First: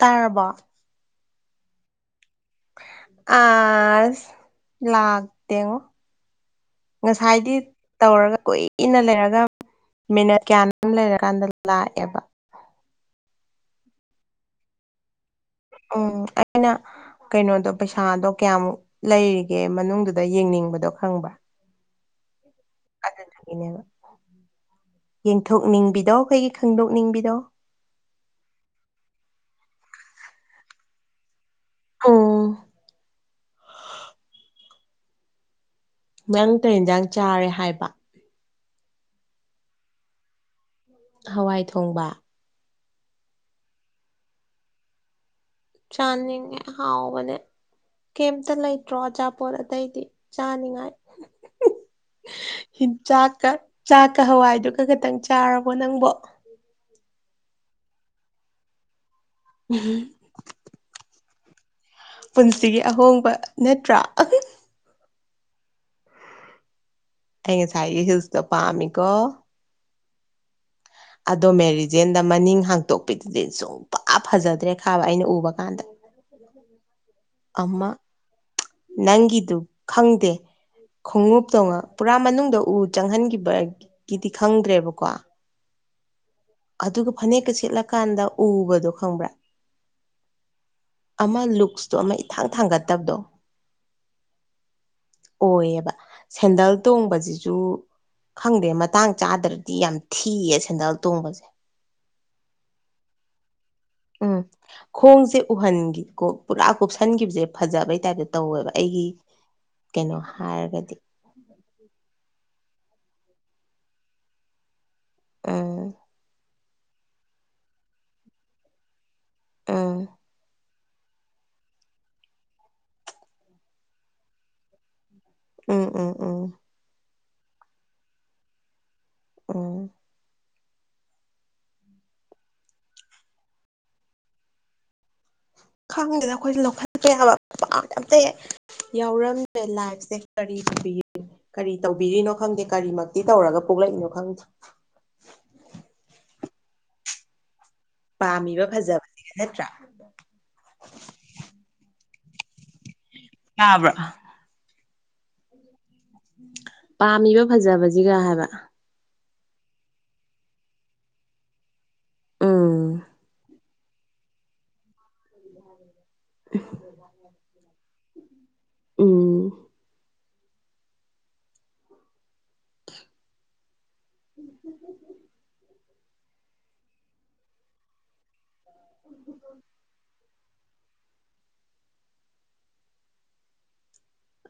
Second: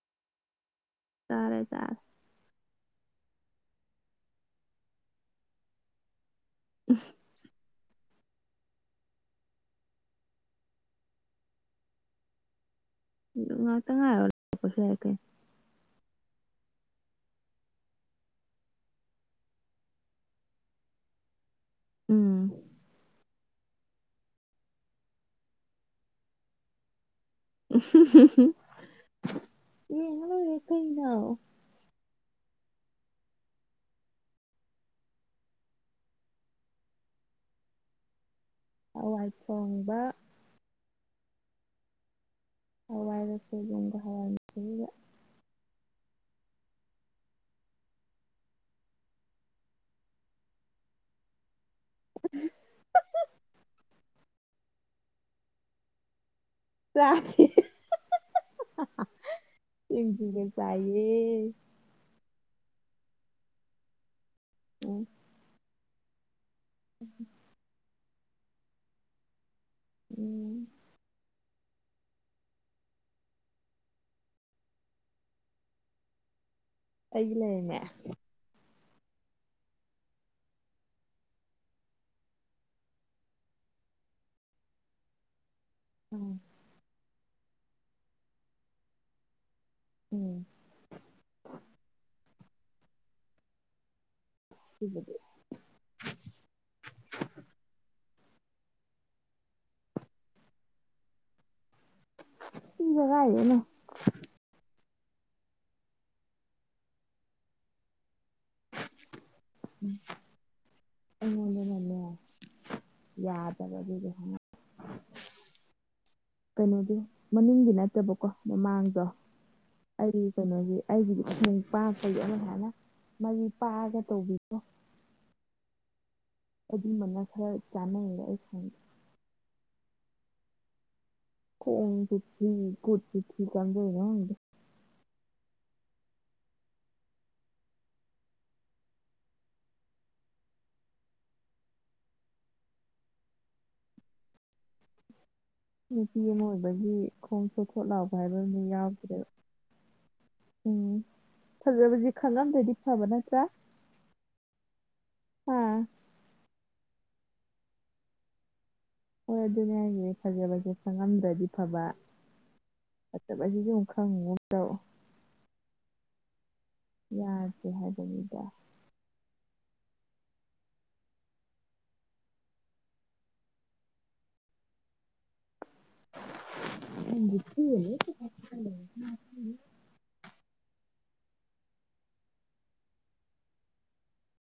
ꯇꯥꯔꯕꯣ ꯇꯔꯦ ꯇꯔꯦ ꯑꯁ ꯂꯥꯛꯇꯦꯉꯣ ꯉꯁꯥꯏꯗꯤ ꯇꯧꯔꯒ ꯀꯨꯏꯅ ꯂꯩꯔꯒ ꯃꯤꯅꯠ ꯀꯌꯥꯅꯣꯝ ꯂꯩꯔꯀꯥꯟꯗ ꯂꯥꯛꯑꯦꯕ ꯗꯨꯝ ꯉꯥꯛꯇ ꯉꯥꯏꯌ‌ꯣ [unintelligible] ꯎꯝ ꯑꯩꯅ ꯀꯩꯅꯣꯗꯣ ꯄꯩꯁꯥꯗꯣ ꯀꯌꯥꯃꯨꯛ ꯂꯩꯔꯤꯒꯦ ꯃꯅꯨꯡꯗꯨꯗ ꯌꯦꯡꯅꯤꯡꯕꯗꯣ ꯈꯪꯕ꯭ꯔꯥ ꯎꯝ [inaudible] ꯑꯗꯨꯗꯨꯒꯤꯅꯦꯕ ꯌꯦꯡꯊꯣꯛꯅꯤꯡꯕꯤꯗꯣ ꯑꯩꯈꯣꯏꯒꯤ ꯈꯪꯗꯣꯛꯅꯤꯡꯕꯤꯗꯣ ꯌꯦꯡꯉꯥ ꯂꯣꯏꯔꯦ ꯀꯩꯅꯣ ꯍꯨꯝ ꯅꯪ ꯀꯩ ꯏꯟꯖꯥꯡ ꯆꯥꯔꯦ ꯍꯥꯏꯕ ꯍꯋꯥꯏ ꯊꯣꯡꯕ ꯍꯋꯥꯏ ꯊꯣꯡꯕ ꯍꯋꯥꯏꯒ ꯁꯣꯏꯕꯨꯝꯒ ꯍꯋꯥꯏꯒ ꯊꯨꯝꯒ ꯆꯥꯥꯟꯅꯤꯉꯦ ꯍꯥꯎꯕꯅꯦ ꯀꯩꯝꯇ ꯂꯩꯇ꯭ꯔꯣ ꯑꯆꯥꯄꯣꯠ ꯑꯇꯩꯗꯤ ꯆꯥꯅꯤꯡꯉꯥꯏ ꯍꯤꯟꯆꯥꯛ ꯀ ꯆꯥꯛꯀ ꯍꯋꯥꯏꯗꯨꯒ ꯈꯛꯇꯪ ꯆꯥꯔꯕꯣ ꯅꯪꯕꯣ ꯆꯥꯒꯦ ꯁꯤꯡꯖꯨꯒ ꯆꯥꯏꯌꯦ ꯄꯨꯟꯁꯤꯒꯤ ꯑꯍꯣꯡꯕ ꯅꯠꯇ꯭ꯔꯥ ꯑꯍ ꯎꯝ [inaudible] ꯑꯩ ꯉꯥꯁꯥꯏꯒꯤ ꯍꯤꯜꯁꯇꯣ ꯄꯝꯃꯤꯀꯣ ꯎꯝ ꯑꯗꯣ ꯃꯦꯔꯤꯖꯦꯟꯗ ꯃꯅꯤꯡ ꯍꯥꯡꯇꯣꯛꯄꯤꯗꯨꯗꯤ ꯁꯨꯡꯐ ꯐꯖꯗ꯭ꯔꯦ ꯈꯥꯕ ꯑꯩꯅ ꯎꯕ ꯀꯥꯟꯗ ꯑꯩꯒꯤ ꯂꯩꯔꯝꯃꯦ ꯑꯃ ꯅꯪꯒꯤꯗꯨ ꯈꯪꯗꯦ ꯈꯣꯡꯎꯞꯇꯧꯅ ꯄꯨꯔꯥ ꯃꯅꯨꯡꯗ ꯎ ꯆꯪꯍꯟꯒꯤꯕꯒꯤꯗꯤ ꯈꯪꯗ꯭ꯔꯦꯕꯀꯣ ꯎꯝ ꯑꯗꯨꯒ ꯐꯅꯦꯛꯀ ꯁ‌ꯦꯠꯂꯀꯥꯟꯗ ꯎꯕꯗꯣ ꯈꯪꯕ꯭ꯔꯥ ꯎꯝ ꯑꯃ ꯂꯨꯛꯁꯇꯣ ꯑꯃ ꯏꯊꯥꯡ ꯊꯥꯡꯒꯠꯇꯕꯗꯣ [unintelligible] ꯑꯣꯏꯑꯦꯕ ꯁꯦꯟꯗꯜ ꯇꯣꯡꯕꯖꯤꯖꯨ ꯈꯪꯗꯦ ꯃꯇꯥꯡ ꯆꯥꯗ꯭ꯔꯗꯤ ꯌꯥꯝ ꯊꯤꯌꯦ ꯁꯦꯟꯗꯜ ꯇꯣꯡꯕꯖ‌ꯦ ꯏ ꯖꯦ ꯀꯥꯏꯗꯩꯅ [inaudible] ꯎꯝ ꯈꯣꯡꯖꯦ ꯎꯍꯟꯒꯤ ꯀꯣ ꯄꯨꯔꯥ ꯀꯨꯞꯁꯟꯈꯤꯕꯖꯦ ꯐꯖꯕꯩ ꯇꯥꯏꯞꯇ ꯇꯧꯋꯦꯕ ꯑꯩꯒꯤ ꯀꯩꯅꯣ ꯍꯥꯏꯔꯒꯗꯤ ꯑꯩꯉꯣꯟꯗꯅꯅꯦ ꯌꯥꯗꯕ ꯑꯗꯨꯗꯣ ꯈꯪꯉ ꯑꯝ ꯀꯩꯅꯣꯒꯤ ꯃꯅꯤꯡꯗꯤ ꯅꯠꯇꯕꯀꯣ ꯃꯃꯥꯡꯗꯣ ꯎꯝ ꯑꯩ ꯀꯩꯅꯣꯒꯤ ꯑꯩꯒꯤꯗꯤ ꯁꯨꯡꯄ ꯑꯃ ꯁꯥꯏꯅ ꯃꯔꯤ ꯄꯥꯛꯑꯒ ꯇꯧꯕꯤꯗꯣ ꯎꯝ ꯎꯝ ꯎꯝ ꯑꯗꯨꯝꯕꯅ ꯈꯔ ꯆꯥꯟꯅꯩꯌꯦꯦ ꯑꯩ ꯁꯣꯟꯗꯦ ꯑꯣ ꯈꯣꯡ ꯈꯨꯠꯇꯤ ꯀꯨꯠ ꯄꯨꯄꯨꯈꯤꯗ ꯍꯥꯝꯗꯣꯛ ꯏꯔꯥ ꯈꯪꯗꯦ ꯈꯥꯡꯗꯦꯗ ꯑꯩꯈꯣꯏꯖ ꯂꯧꯈꯠꯄ ꯌꯥꯕ ꯄꯥ ꯑꯝꯇꯥ ꯍꯦꯛ ꯌꯥꯎꯔꯝꯗꯔꯦ ꯂꯥꯏꯐꯁꯦ ꯀꯔꯤ ꯅꯨꯄꯤꯅꯣ ꯀꯔꯤ ꯇꯧꯕꯤꯔꯤꯅꯣ ꯈꯪꯗꯦ ꯀꯔꯤꯃꯛꯇꯤ ꯇꯧꯔꯒ ꯄꯣꯛꯂꯛꯏꯅꯣ ꯈꯪꯗꯦ ꯅꯨꯄꯤ ꯑꯃ ꯑꯣꯏꯕꯒꯤ ꯈꯣꯡ ꯈꯣꯠ ꯈꯣꯠ ꯂꯥꯎꯕ ꯍꯥꯏꯕ ꯑꯃ ꯄꯥꯝꯃꯤꯕ ꯌꯥꯎꯗꯔꯦꯕ ꯐꯖꯕꯁꯤꯒ ꯅꯠꯇ꯭ꯔꯥ ꯎꯝ ꯐꯖꯕꯖꯤ ꯈꯪꯉꯗꯗꯤ ꯐꯕ ꯅꯠꯇ꯭ꯔꯥ ꯌꯥꯥꯕ꯭ꯔꯥ ꯑꯥ ꯄꯥꯝꯃꯤꯕ ꯐꯖꯕꯁꯤꯒ ꯍꯥꯏꯕ ꯍꯣꯏ ꯑꯗꯨꯅꯦ ꯍꯥꯏꯖꯦ ꯐꯖꯥꯕꯁꯦ ꯈꯪꯉꯝꯗ꯭ꯔꯗꯤ ꯐꯥꯕ ꯎꯝ ꯐꯠꯇꯕꯅꯤꯀꯣ ꯈꯪꯒꯤꯒꯨꯝ ꯇꯧꯕ ꯎ [inaudible] ꯌꯥꯔꯁꯦ ꯍꯥꯏꯕꯅꯤꯗ ꯎꯝ [inaudible]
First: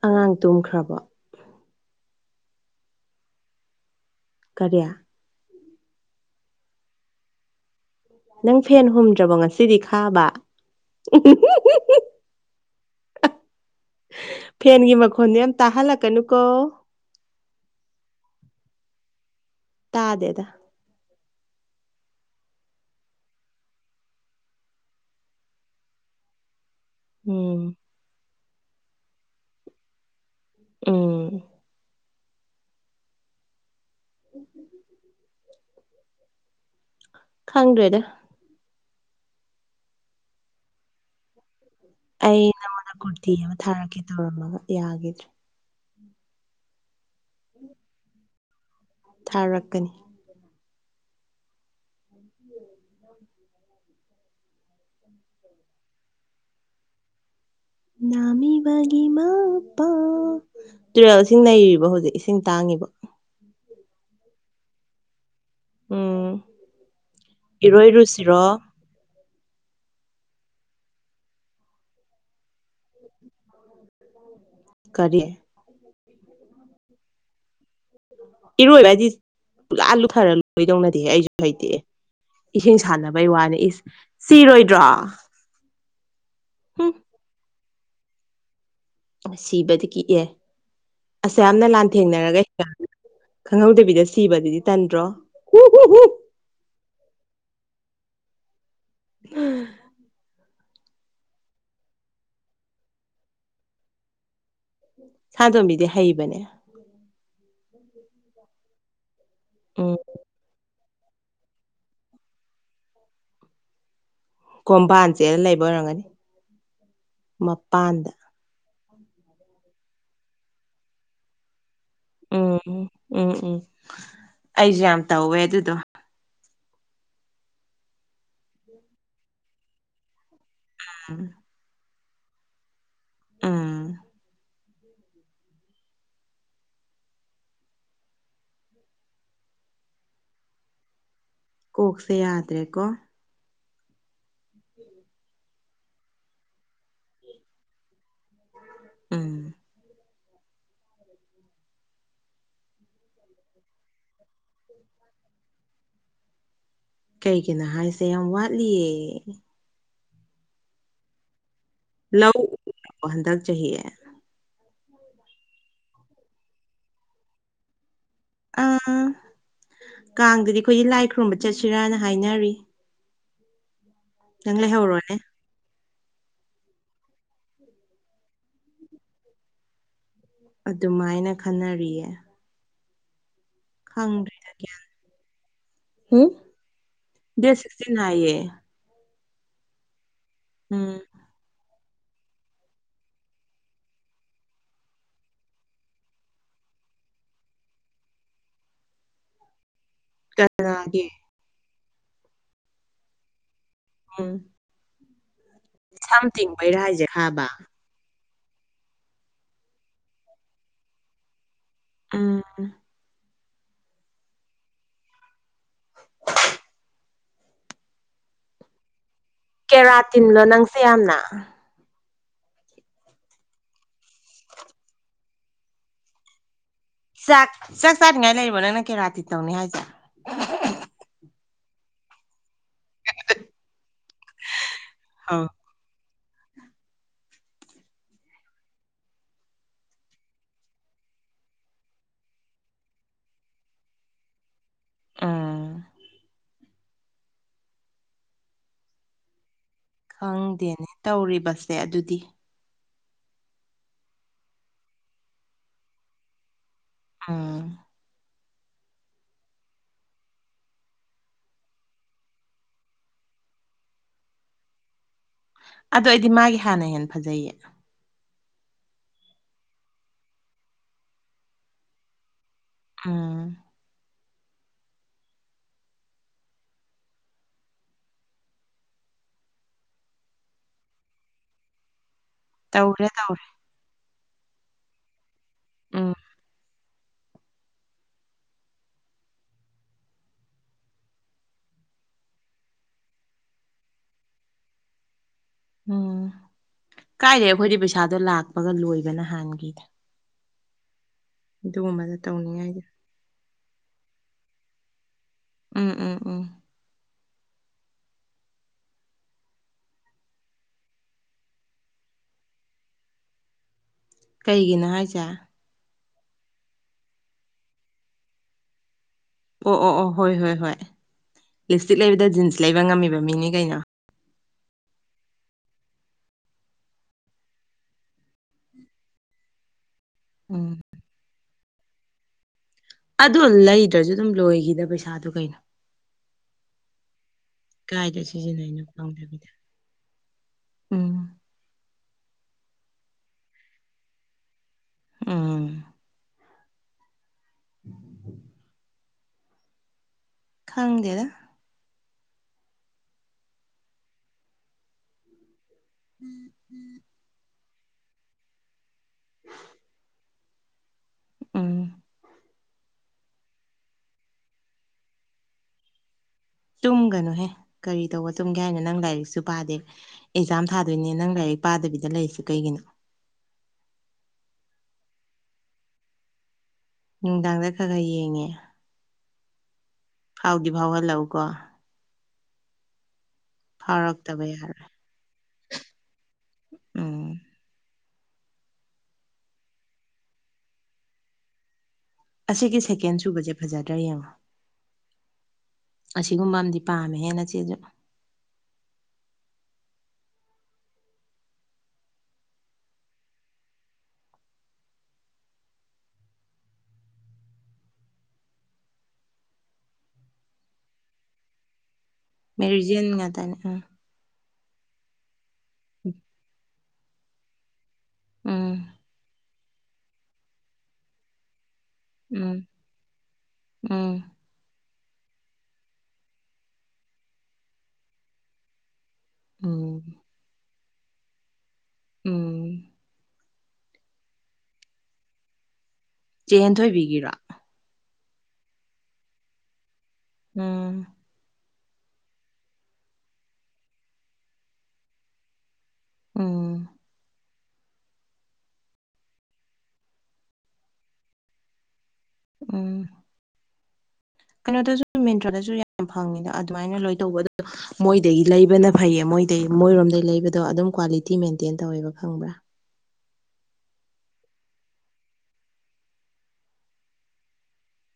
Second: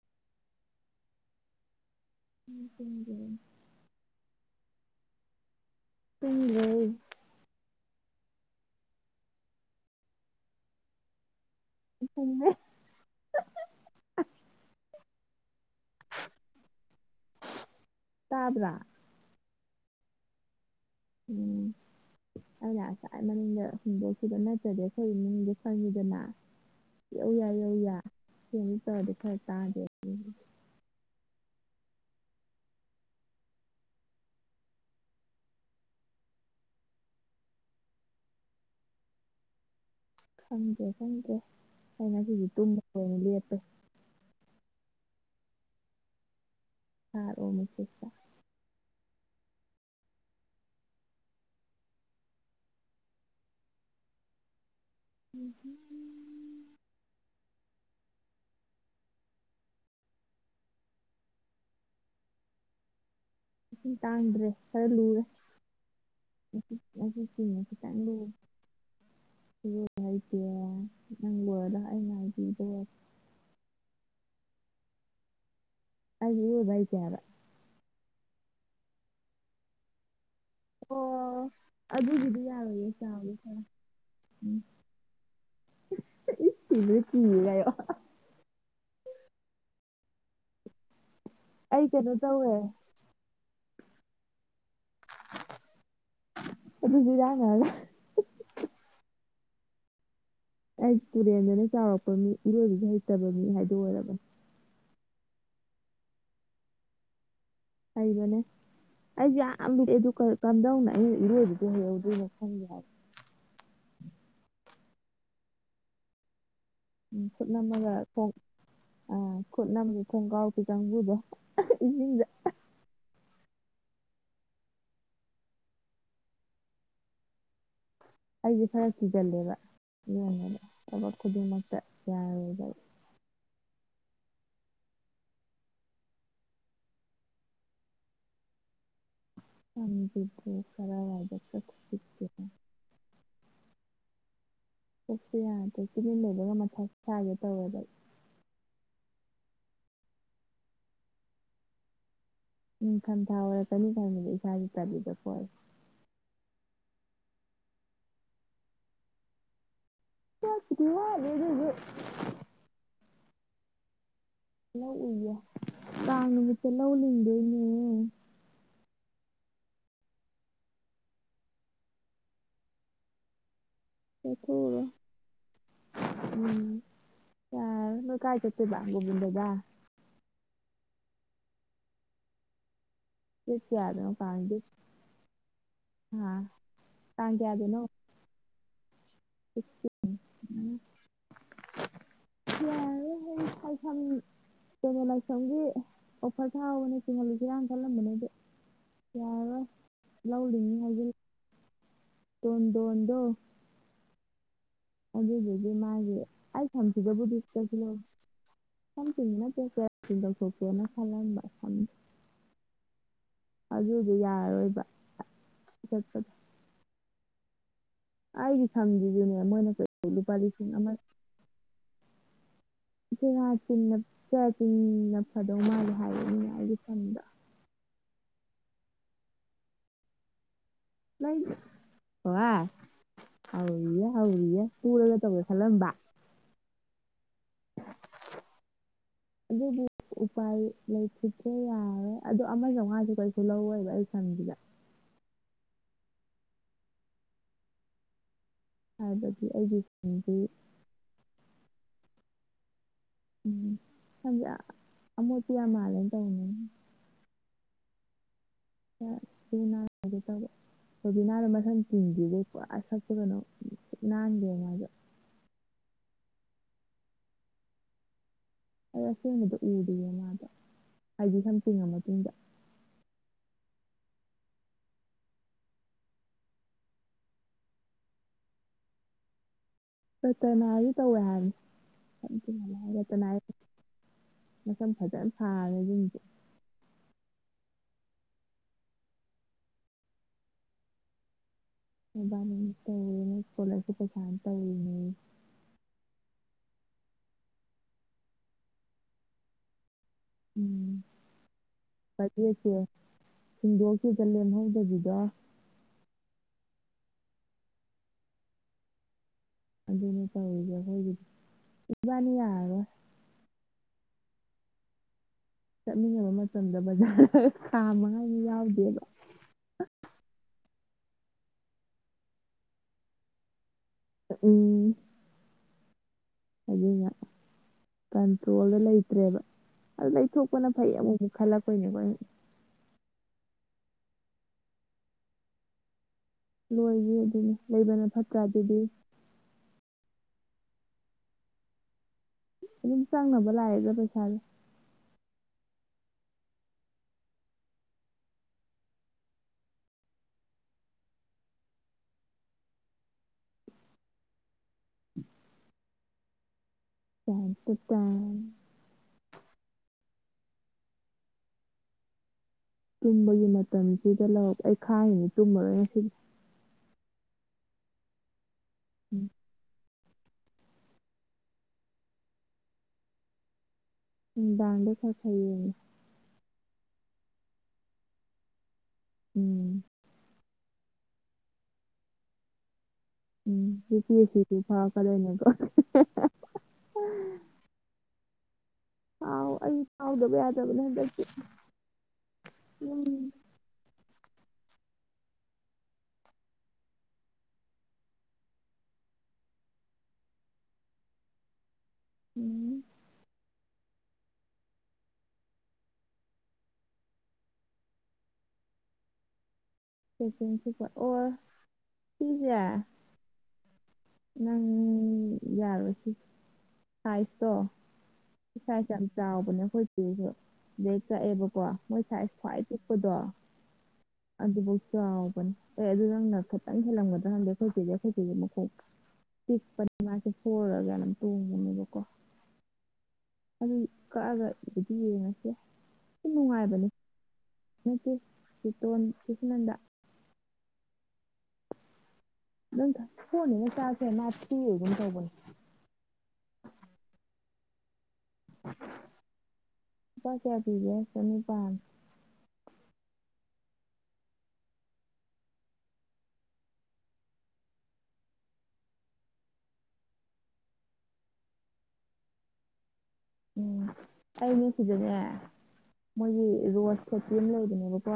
ꯑꯉꯥꯡ ꯇꯨꯝꯈ꯭ꯔꯕ [inaudible] ꯀꯔꯤ ꯇꯨꯝꯒꯤꯔꯣꯏ ꯑꯗꯣꯏꯅꯤ ꯅꯪ ꯐꯦꯟ ꯍꯨꯝꯗ꯭ꯔꯕꯣ ꯉꯁꯤꯗꯤ ꯈꯥꯕ ꯍꯨꯝꯃꯦ ꯐꯦꯟꯒꯤ ꯃꯈꯣꯟꯗꯣ ꯌꯥꯝ ꯇꯥꯍꯜꯂꯛꯀꯅꯨꯀꯣ ꯇꯥꯕ꯭ꯔꯥ ꯇꯥꯗꯦꯗ ꯎꯝ ꯑꯗꯨꯅ ꯉꯁꯥꯏ ꯃꯅꯤꯡꯗ ꯍꯣꯡꯗꯣꯛꯈꯤꯕꯈꯤꯕ ꯅꯠꯇ꯭ꯔꯗꯤ ꯑꯩꯈꯣꯏꯒꯤ ꯏꯅꯤꯡꯗ ꯐꯪꯈꯤꯗꯅ ꯌꯧ ꯌꯥ ꯌꯧ ꯎꯝ ꯌꯥ ꯇꯥꯗꯦ ꯈꯔ ꯇꯥꯗꯦ ꯎꯝ [inaudible] ꯈꯪꯗ꯭ꯔꯦꯗ ꯈꯪꯗ꯭ꯔꯦ ꯈꯪꯗꯦ ꯑꯩꯅ ꯁꯤꯁꯨ ꯑꯩ ꯇꯨꯝꯕ ꯅꯪꯉꯣꯟꯗ ꯑꯣꯏꯅ ꯀꯨꯔꯇꯤ ꯑꯃ ꯂꯦꯞꯄꯦ ꯊꯥꯔꯛꯀꯦ ꯇꯧꯔꯝꯃꯒ ꯌꯥꯈꯤꯗ꯭ꯔꯦ ꯁꯥꯔ ꯑꯣ ꯃꯁꯦ ꯊꯥꯔꯛꯀꯅꯤ ꯎꯝ ꯎ [inaudible] [unintelligible] ꯅꯥꯃꯤꯕꯒꯤ ꯃꯄꯥꯎ ꯇꯨꯔꯦꯜꯁꯤꯡ ꯅꯩꯔꯤꯕ ꯍꯧꯖꯤꯛ ꯏꯁꯤꯡ ꯇꯥꯡꯉꯤꯕ ꯏꯁꯤꯡ ꯇꯥꯡꯗ꯭ꯔꯦ ꯈꯔ ꯂꯨꯔꯦ ꯎꯝ ꯏꯔꯣꯏꯔꯨꯁꯤꯔꯣ [unintelligible] ꯏꯔꯣꯏ ꯍꯩꯇꯦ ꯅꯪ ꯂꯣꯏꯔꯒ ꯑꯩ ꯉꯥꯏꯕꯤ [unintelligible] ꯀꯔꯤ ꯑꯩꯗꯤ ꯏꯔꯣꯏꯕ ꯍꯩꯇꯦ ꯍꯥꯏꯕ ꯏꯔꯣꯏꯕꯗꯤ ꯄꯨꯔꯥ [unintelligible] ꯂꯣꯏꯗꯧ ꯅꯠꯇꯦꯍꯦ ꯑꯩꯁꯨ ꯑꯣ ꯍꯩꯇꯦ ꯑꯗꯨꯒꯤꯗꯤ ꯏꯁꯤꯡ ꯌꯥꯔꯣꯏꯌꯦ ꯁꯥꯟꯅꯕꯩ ꯆꯥꯎꯋꯤ ꯋꯥꯅꯤ ꯈꯔ ꯏꯁ ꯎꯝ ꯁꯤꯔꯣꯏꯗ꯭ꯔꯣ ꯍꯨꯝ [unintelligible] ꯁꯤꯕꯗꯤ ꯀꯤꯛꯑꯦ ꯑꯁ ꯌꯥꯝꯅ ꯑꯩ ꯀꯩꯅꯣ ꯂꯥꯟꯊꯦꯡꯅꯔꯒ ꯇꯧꯋꯦ ꯈꯪꯍꯧꯗꯕꯤꯗ ꯁꯤꯕꯗꯨꯗꯤ ꯇꯟꯗ꯭ꯔꯣ ꯑꯗꯨꯁꯨ ꯏꯔꯥꯛꯅꯔꯒ [unintelligible] ꯑꯩ ꯇꯨꯔꯦꯟꯗꯅ ꯆꯥꯎꯔꯛꯄ ꯃꯤ ꯏꯔꯣꯏꯕꯗꯤ ꯍꯩꯇꯕ ꯃꯤ ꯍꯥꯏꯗꯣ ꯑꯣꯏꯔꯕꯅꯦ ꯁꯅꯥꯇꯣꯝꯕꯤꯗꯤ ꯍꯩꯕꯅꯦ ꯍꯩꯕꯅꯦ ꯑꯩꯖꯨ ꯌꯥꯝ ꯂꯨꯔꯦ ꯎꯝ ꯑꯗꯨ ꯀꯝꯗꯧꯅ ꯑꯩꯅ ꯏꯔꯣꯏꯕꯖꯦ ꯍꯩꯍꯧꯗ꯭ꯔꯤꯅꯣ ꯈꯪꯗꯦ ꯍꯥꯏꯕ ꯀꯣꯝꯕꯥꯟ ꯆꯦꯜ ꯂꯩꯕ ꯑꯣꯏꯔꯝꯒꯅꯤ ꯎꯝ ꯈꯨꯠ ꯅꯝꯃꯒ ꯃꯄꯥꯟꯗ ꯈꯣꯡ ꯑ ꯈꯨꯠ ꯅꯝ [unintelligible] ꯈꯣꯡ ꯀꯥꯎꯕꯤ ꯀꯥꯡꯒꯨꯗꯣ [unintelligible] ꯏꯁꯤꯡꯗ ꯎꯝ ꯎꯝ ꯎꯝ ꯑꯩꯁꯨ ꯌꯥꯝ ꯇꯧꯋꯦ ꯑꯗꯨꯗꯣ ꯑꯩꯁꯦ ꯈꯔ ꯀꯤꯒꯜꯂꯦꯕ ꯑꯗꯨꯅꯅꯦꯕ ꯊꯕꯛ ꯎꯝ ꯈꯨꯗꯤꯡꯃꯛꯇ ꯌꯥꯔꯣꯏꯕ ꯎꯝ [unintelligible] ꯀꯣꯛꯁꯦ ꯌꯥꯗ꯭ꯔꯦ ꯀꯣ ꯀꯣꯛꯁꯨ ꯌꯥꯗ꯭ꯔꯦ [unintelligible] ꯂꯧꯕꯒ ꯃꯊꯥ ꯁꯥꯥꯒꯦ ꯇꯧꯋꯦꯕ ꯎꯝ ꯅꯤꯡꯊꯝꯊꯥ ꯑꯣꯏꯔꯛꯀꯅꯤ [unintelligible] ꯏꯁꯥꯁꯦ ꯇꯜꯂꯤꯗꯀꯣ ꯑꯩ ꯀꯩꯒꯤꯅꯣ ꯍꯥꯏꯁꯦ ꯌꯥꯝ ꯋꯥꯠꯂꯤꯌꯦ ꯋꯥꯠꯄꯨꯗꯤ ꯋꯥꯠꯂꯤ ꯑꯗꯨ ꯑꯣꯏꯖꯨ ꯂꯧ [inaudible] ꯍꯟꯗꯛ ꯆꯍꯤ ꯂꯧ ꯎꯏꯌꯦ ꯀꯥꯡ ꯅꯨꯃꯤꯠꯇ ꯂꯧ ꯂꯤꯡꯗꯣꯏꯅꯦ ꯑꯥ ꯀꯥꯡꯗꯗꯤ ꯑꯩꯈꯣꯏꯗꯤ ꯂꯥꯏ ꯈꯨꯔꯨꯝꯕ ꯆꯠꯁꯤꯔꯥꯅ ꯍꯥꯏꯅꯔꯤ ꯅꯪ ꯆꯠꯊꯣꯛꯎꯔꯣ ꯂꯩꯍꯧꯔꯣꯅꯦ ꯎꯝ ꯌꯥꯔ ꯅꯣꯏ ꯀꯥꯏ ꯆꯠꯇꯣꯏꯕ ꯒꯣꯕꯤꯟꯗꯗ ꯑꯗꯨꯃꯥꯏꯅ ꯈꯟꯅꯔꯤꯌꯦ [unintelligible] ꯀꯌꯥꯗꯅꯣ ꯈꯪꯗ꯭ꯔꯦꯗ [unintelligible] ꯒ꯭ꯌꯥꯟ ꯍꯨꯝ ꯍꯥꯥ ꯇꯥꯡ ꯗꯦꯠ ꯀꯌꯥꯗꯅꯣ ꯁꯤꯛꯁꯇꯤꯟ ꯍꯥꯏꯌꯦ [unintelligible] [inaudible] ꯌꯥꯔꯔꯣꯏ [unintelligible] [unintelligible] ꯂꯥꯏꯁꯝꯒꯤ ꯑꯣꯐꯔ ꯊꯥꯍꯧꯕꯅꯦ ꯇꯤꯡꯍꯜꯂꯨꯁꯤꯔꯥꯅ ꯈꯜꯂꯝꯕꯅꯦ ꯑꯗꯨ ꯌꯥꯔꯔꯣꯏ ꯂꯧ ꯂꯤꯡꯅꯤ ꯀꯅꯥꯒꯤ [unintelligible] ꯇꯣꯟꯗꯣꯟꯗꯣ ꯎꯝ ꯑꯗꯨꯗꯨꯗꯤ ꯃꯥꯒꯤ ꯁꯝ ꯑꯩ ꯇꯤꯡꯕꯩꯔꯥ ꯍꯥꯏꯁꯦ ꯁꯝꯁꯤꯗꯕꯨꯗꯤ ꯈꯥꯕ [unintelligible] ꯁꯝ ꯇꯤꯡꯕ ꯅꯠꯇꯦ ꯀꯦꯔꯥꯇꯤꯟ ꯇꯧꯊꯣꯛꯀꯦꯅ ꯈꯜꯂꯝꯕ ꯁꯝ ꯎꯝ ꯑꯗꯨꯗꯨ ꯌꯥꯔꯔꯣꯏꯕ ꯆꯠꯄ ꯑꯩꯒꯤ ꯁꯝꯖꯤꯖꯨꯅꯦ ꯃꯣꯏꯅ [inaudible] ꯂꯨꯄꯥ ꯂꯤꯁꯤꯡ ꯑꯃ ꯅꯥ ꯀꯦꯔꯥꯇꯤꯟꯅ ꯀꯦꯔꯥꯇꯤꯟꯅ ꯐꯗꯧ ꯃꯥꯜꯂꯦ ꯍꯥꯏꯌꯦ ꯃꯤꯅ ꯑꯩꯒꯤ ꯁꯝꯗꯣ ꯆꯥꯛ ꯆꯥꯛ ꯆꯥꯔꯤꯉꯥꯏ ꯂꯩꯔꯤꯕꯣ ꯅꯪꯅ ꯀꯦꯔꯥꯇꯤꯟ ꯇꯧꯅꯤ ꯍꯥꯏꯁꯦ ꯂꯩ [unintelligible] ꯍꯧꯔꯤꯌꯦ ꯍꯧꯔꯤꯌꯦ ꯄꯨꯔꯒ ꯇꯧꯒꯦ ꯑꯥꯎ ꯈꯜꯂꯝꯕ [inaudible] ꯑꯗꯨꯕꯨ ꯎꯄꯥꯏ ꯂꯩꯈꯤꯗ꯭ꯔꯦ ꯌꯥꯔꯣꯏ ꯑꯗꯣ ꯑꯃ ꯆꯧꯉꯥꯗꯤ ꯀꯩꯁꯨ ꯂꯧꯔꯣꯏꯕ ꯑꯩ ꯁꯝꯁꯤꯗ ꯑꯝ ꯍꯥꯏꯕꯗꯤ ꯑꯩꯒꯤ ꯁꯝꯗꯤ ꯈꯪꯗꯦꯅꯦ ꯇꯧꯔꯤꯕꯁꯦ ꯑꯗꯨꯗꯤ ꯎꯝ ꯈꯪꯗꯦ ꯑꯃꯣꯠꯄꯤ ꯌꯥꯝ ꯃꯥꯜꯂꯦꯅ ꯇꯧꯕꯅꯤ ꯎꯝ ꯅꯥꯗꯤ ꯅꯥꯗꯦ ꯇꯧꯕ ꯊꯣꯏꯕꯤꯅꯥꯗꯣ ꯃꯁꯟ ꯇꯤꯡꯒꯤꯕꯗꯩ ꯄꯨꯔꯥ ꯁꯛꯇꯣ ꯀꯩꯅꯣ ꯅꯥꯟꯗꯦ ꯃꯥꯏꯖꯨ ꯑꯗꯨ ꯑꯩꯗꯤ ꯃꯥꯒꯤ ꯍꯥꯟꯅ ꯍꯦꯟꯅ ꯐꯖꯩꯌꯦ ꯑꯗ ꯑꯁꯦꯡꯕꯗꯣ ꯎꯗꯤꯌꯦ ꯃꯥꯗꯣ ꯍꯥꯏꯗꯤ ꯁꯝ ꯇ ꯤꯡꯉ ꯃꯇꯨꯡꯗ ꯎꯝ ꯔꯇꯅꯥꯁꯨ ꯇꯧꯋꯦ ꯍꯥꯏꯕꯅꯤ ꯁꯝ ꯇꯤꯡꯍꯜꯂꯦ ꯇꯧꯔꯦ ꯔꯇꯅꯥ ꯇꯧꯔꯦ ꯃꯁꯝ ꯐꯖꯅ ꯐꯥꯔꯦ ꯎꯝ ꯑꯗꯨꯨꯝꯗꯤ ꯃꯕꯥꯅꯤ ꯇꯧꯔꯨꯅꯤ ꯏꯁꯀꯣꯂꯔꯁꯤꯞ ꯄꯩꯁꯥꯅꯤ ꯇꯧꯔꯤꯅꯦꯌꯦ ꯎꯝ ꯀꯥꯏꯗꯩ ꯑꯩꯈꯣꯏꯗꯤ ꯄꯩꯁꯥꯗꯣ ꯂꯥꯛꯄꯒ ꯂꯣꯏꯕ ꯍꯥꯟꯒꯤꯗ ꯎꯝ ꯑꯗꯨꯒꯨꯝꯕꯗ ꯐꯔꯦꯁꯦ ꯇꯧꯅꯤꯡꯉꯥꯏꯗ ꯁꯤꯡꯗꯣꯛꯈꯤꯕꯗ ꯂꯦꯝꯍꯧꯗꯕꯤꯗꯣ ꯎꯝ ꯎꯝ ꯎꯝ ꯑꯗꯨꯅꯦ ꯇꯧꯔꯤꯁꯦ ꯑꯩꯈꯣꯏꯒꯤꯗꯤ ꯏꯕꯥꯅꯤ ꯌꯥꯔꯔꯣꯏ ꯀꯩꯒꯤꯅꯣ ꯍꯥꯏꯁꯦ ꯆꯠꯃꯤꯟꯅꯕ ꯃꯇꯝꯗ ꯕꯖꯥꯔꯗ ꯈꯥꯝꯃꯉꯥꯏꯁꯨ ꯌꯥꯎꯗꯦꯕ ꯑꯣ ꯑꯣ ꯑꯣ ꯍꯣꯏ ꯍꯣꯏ ꯍꯣꯏ ꯂꯤꯞꯁꯇꯤꯛ ꯂꯩꯕꯗ ꯖꯤꯟꯁ ꯂꯩꯕ ꯉꯝꯃꯤꯕ ꯃꯤꯅꯤ ꯀꯩꯅꯣ ꯎꯝ ꯍꯥꯏꯗꯤꯅꯦ ꯀꯟꯇ꯭ꯔꯣꯜꯗ ꯂꯩꯇ꯭ꯔꯦꯕ ꯑꯗꯨ ꯂꯩꯊꯣꯛꯄꯅ ꯎꯝ ꯐꯩ ꯑꯃꯨꯛꯃꯨꯛ ꯈꯜꯂꯛꯄꯣꯏꯅꯦꯕꯥ ꯑꯩꯅꯥ ꯑꯗꯨ ꯂꯩꯗ꯭ꯔꯁꯨ ꯑꯗꯨꯝ ꯂꯣꯏꯒꯤꯗ ꯄꯩꯁꯥꯗꯨ ꯀꯩꯅꯣ ꯂꯣꯏꯒꯤ ꯑꯗꯨꯅꯤ ꯂꯩꯕꯅ ꯀꯥꯏꯗ ꯐꯠꯇ꯭ꯔꯥ ꯑꯗꯨꯗꯤ ꯁꯤꯖꯤꯟꯅꯩꯩꯅꯣ ꯈꯪꯗꯕꯤꯗ ꯎꯝ ꯑꯗꯨꯝ ꯆꯪꯅꯕ ꯂꯥꯛꯑꯦꯕ ꯄꯩꯁꯥꯥꯁꯦ ꯎꯝ ꯎ [unintelligible] ꯈꯪꯗꯦꯗ [inaudible] ꯄꯀꯤꯇꯥꯟ [unintelligible] ꯎ [unintelligible] ꯎꯝ ꯇꯨꯝꯕꯒꯤ ꯃꯇꯝꯁꯤꯗ ꯂꯧꯔꯛ ꯑꯩ ꯈꯥꯡꯉꯅꯤ ꯇꯨꯝꯃꯔꯣꯏ ꯉꯁꯤ ꯇꯨꯝꯒꯅꯨꯍꯦ ꯀꯔꯤ ꯇꯧꯕ ꯇꯨꯝꯒꯦ ꯍꯥꯏꯅꯣ ꯅꯪ ꯎꯝ ꯂꯥꯏꯔꯤꯛꯁꯨ ꯄꯥꯗꯦ ꯑꯦꯛꯖꯥꯝ ꯊꯥꯗꯣꯏꯅꯦ ꯅꯪ ꯂꯥꯏꯔꯤꯛ ꯄꯥꯗꯕꯤꯗ ꯂꯩꯔꯤꯁꯤ ꯀꯩꯒꯤꯅꯣ ꯅꯨꯡꯗꯥꯡꯗ ꯈꯔꯥ ꯈꯔꯥ ꯌꯦꯡꯉꯤ ꯅꯨꯡꯗꯥꯡꯗ ꯈꯔ ꯈꯔ ꯌꯦꯡꯉꯦ ꯎꯝ ꯐꯥꯎꯗꯤ ꯐꯥꯎꯍꯜꯂꯛꯎ ꯀꯣ ꯎꯝ ꯐꯥꯎꯔꯛꯇꯕ [unintelligible] ꯌꯥꯔꯣꯏ ꯐꯔꯛꯀꯗꯣꯏꯅꯦꯀꯣ ꯎꯝ ꯐꯥꯎ ꯑꯩꯁꯨ ꯐꯥꯎꯗꯕ ꯌꯥꯗꯕꯅꯦ ꯍꯟꯗꯛꯇꯤ ꯑꯁꯤꯒꯤ ꯁꯦꯀꯦꯟ ꯁꯨꯕꯁꯦ ꯐꯖꯗ꯭ꯔ ꯌꯦꯡꯉꯣ ꯑꯁꯤꯒꯨꯝꯕ ꯑꯃꯗꯤ ꯄꯥꯝꯃꯦ ꯍꯦ ꯅꯆꯦꯁꯨ ꯎꯝ꯫ [inaudible] ꯁꯤꯁꯦ ꯃꯦꯔꯤꯖꯤꯌꯟ ꯉꯥꯇꯅꯤ ꯑ꯫ ꯅꯪ ꯌꯥꯔꯣꯏꯁꯤ ꯁꯥꯏꯖꯇꯣ ꯁꯥꯏꯖ ꯌꯥꯝ ꯎꯝ ꯆꯥꯎꯕꯅꯦ ꯑꯩꯈꯣꯏ ꯆꯦꯁꯨ ꯗꯩ ꯀꯛꯑꯦꯕꯀꯣ꯫ ꯃꯣꯏ ꯁꯥꯏꯖ ꯈ꯭ꯋꯥꯏ ꯄꯤꯛꯄꯗꯣ ꯎꯝ꯫ ꯑꯗꯨꯕꯧ ꯆꯥꯎꯕꯅꯦ ꯑꯦ ꯑꯗꯨ ꯅꯪꯅ ꯈꯤꯇꯪ ꯍꯦꯜꯂꯝꯒꯗ꯭ꯔꯥ ꯈꯪꯗꯦ ꯑꯩꯈꯣꯏ ꯆꯦꯗꯩ ꯑꯩꯈꯣꯏ ꯆꯦꯗꯤ ꯃꯈꯣꯡ [inaudible] ꯄꯤꯛꯄꯅꯤ ꯃꯥꯁꯦ ꯐꯣꯔꯔ ꯀꯌꯥ ꯅꯣꯝꯃ ꯇꯣꯡꯕꯅꯦꯕꯀꯣ꯫ ꯎꯝ꯫ ꯑꯗꯨ ꯀꯛꯑꯒ [unintelligible] ꯌꯦꯡꯉꯁꯦ꯫ ꯌꯥꯝ ꯆꯦ ꯅꯨꯡꯉꯥꯏꯕꯅꯦ ꯍꯦꯟꯊꯣꯏꯕꯤꯒꯤꯔꯣ꯫ ꯅꯠꯇꯦ ꯆꯦꯇꯣꯟ ꯁꯤꯁꯅꯟꯗ꯫ ꯎꯝ꯫ [inaudible] ꯎꯝ꯫ ꯂꯨꯄꯥ ꯀꯌꯥ ꯄꯤꯒꯦ ꯆꯅꯤꯄꯥꯟ꯫ ꯎꯝ꯫ ꯀꯩꯅꯣꯗꯁꯨ ꯃꯤꯟꯇ꯭ꯔꯣꯗꯁꯨ ꯌꯥꯝ ꯐꯪꯉꯤꯗ ꯑꯗꯨꯃꯥꯏꯅ ꯂꯣꯏ ꯇꯧꯕ ꯑꯗꫭ ꯃꯣꯏꯗꯒꯤ ꯂꯩꯕꯅ ꯐꯩꯌꯦ ꯃꯣꯏꯗꯒꯤ ꯃꯣꯏꯔꯣꯝꯗꯩ ꯂꯩꯕꯗꯣ ꯑꯗꯨꯝ ꯀ꯭ꯋꯥꯂꯤꯇꯤ ꯃꯦꯟꯇꯦꯟ ꯇꯧꯋꯦꯕ ꯈꯪꯕ꯭ꯔꯥ꯫ ꯎꯝ ꯑꯩꯅꯦ ꯁꯤꯗꯅꯦ ꯃꯣꯏꯒꯤ ꯔꯣꯁ ꯊꯠꯄꯦꯤ ꯑꯃ ꯂꯩꯕꯅꯦꯕꯀꯣ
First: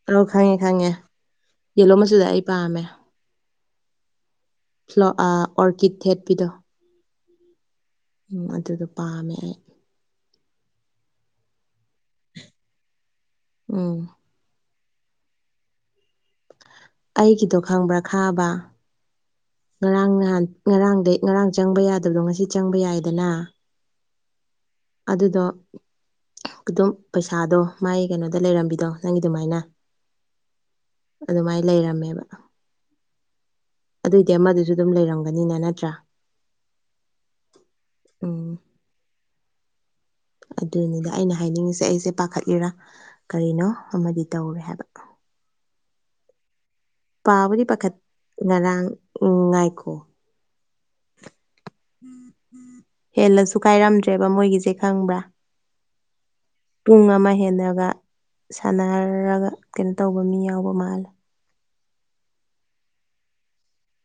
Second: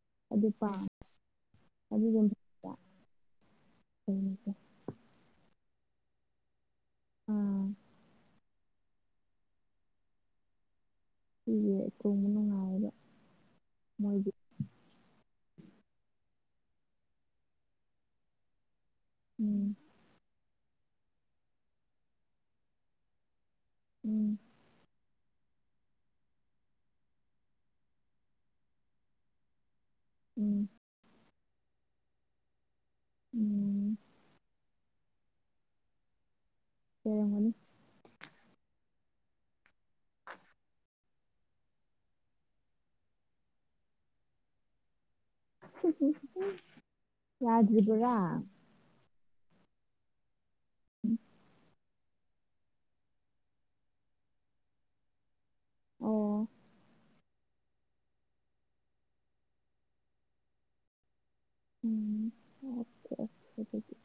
[unintelligible] ꯑꯗꯨ ꯄꯥꯝꯃꯦ ꯈꯪꯉꯦ-ꯈꯪꯉꯦ ꯌꯦꯂꯣ ꯑꯗꯨꯗꯨꯝ ꯃꯆꯨꯗꫭ ꯑꯩ ꯄꯥꯝꯃꯦ꯫ [inaudible] ꯐ꯭ꯂꯣ ꯑ ꯑꯣꯔꯀꯤꯠ ꯊꯦꯠꯄꯤꯗꯣ꯫ ꯑꯥ꯫ ꯎꯝ ꯑꯗꯨꯗꯣ ꯄꯥꯝꯃꯦ ꯑꯩ꯫ ꯁꯤꯁꯦ ꯇꯣꯡꯕ ꯅꯨꯡꯉꯥꯏꯕ꯫ ꯎꯝ꯫ ꯑꯩꯒꯤꯗꯣ ꯈꯪꯕ꯭ꯔꯥ ꯈꯥꯕ ꯎꯝ ꯉꯔꯥꯡ ꯅꯍꯥꯟ ꯉꯔꯥꯡꯗꯩ ꯉꯔꯥꯡ ꯆꯪꯕ ꯌꯥꯗꯕꯗꯣ ꯉꯁꯤ ꯆꯪꯕ ꯌꯥꯏꯗꯅ꯫ ꯎꯝ꯫ ꯑꯗꯨꯗꯣ ꯑꯗꯨꯝ ꯄꯩꯁꯥꯗꯣ ꯃꯥꯏ ꯀꯩꯅꯣꯗ ꯂꯩꯔꯝꯕꯤꯗꯣ ꯅꯪꯒꯤ ꯑꯗꯨꯃꯥꯏꯅ꯫ ꯎꯝ꯫ ꯑꯗꯨꯃꯥꯏ ꯂꯩꯔꯝꯃꯦꯕ꯫ ꯎꯝ꯫ ꯑꯗꯨꯑꯣꯏꯗꯤ ꯑꯃꯗꯨꯁꯨ ꯑꯗꯨꯝ ꯂꯩꯔꯝꯒꯅꯤꯅ ꯅꯠꯇ꯭ꯔꯥ꯫ ꯂꯩꯔꯝꯒꯅꯤ꯫ ꯎꯝ꯫ ꯑꯗꯨꯅꯤꯗ ꯑꯩꯅ ꯍꯥꯏꯅꯤꯡꯉꯤꯁꯦ ꯑꯩꯁꯦ ꯄꯥꯈꯠꯂꯤꯔꯥ ꯀꯔꯤꯅꯣ ꯑꯃꯗꯤ ꯇꯧꯔꯦ ꯍꯥꯏꯕ꯫ [unintelligible] ꯄꯥꯕꯨꯗꯤ ꯄꯥꯈꯠ ꯌꯥꯗ꯭ꯔꯤꯕꯔꯥ ꯉꯔꯥꯡ ꯉꯥꯏꯈꯣ꯫ [unintelligible] ꯍꯦꯜꯂꯁꯨ ꯀꯥꯏꯔꯝꯗ꯭ꯔꯦꯕ ꯃꯣꯏꯒꯤꯁꯦ ꯈꯪꯕ꯭ꯔꯥ꯫ ꯑꯣ ꯄꯨꯡ ꯑꯃ ꯍꯦꯟꯅꯒ ꯁꯥꯟꯅꯔꯒ ꯀꯩꯅꯣ ꯇꯧꯕ ꯃꯤ ꯌꯥꯎꯕ ꯃꯥꯜꯂꯦ꯫ [inaudible]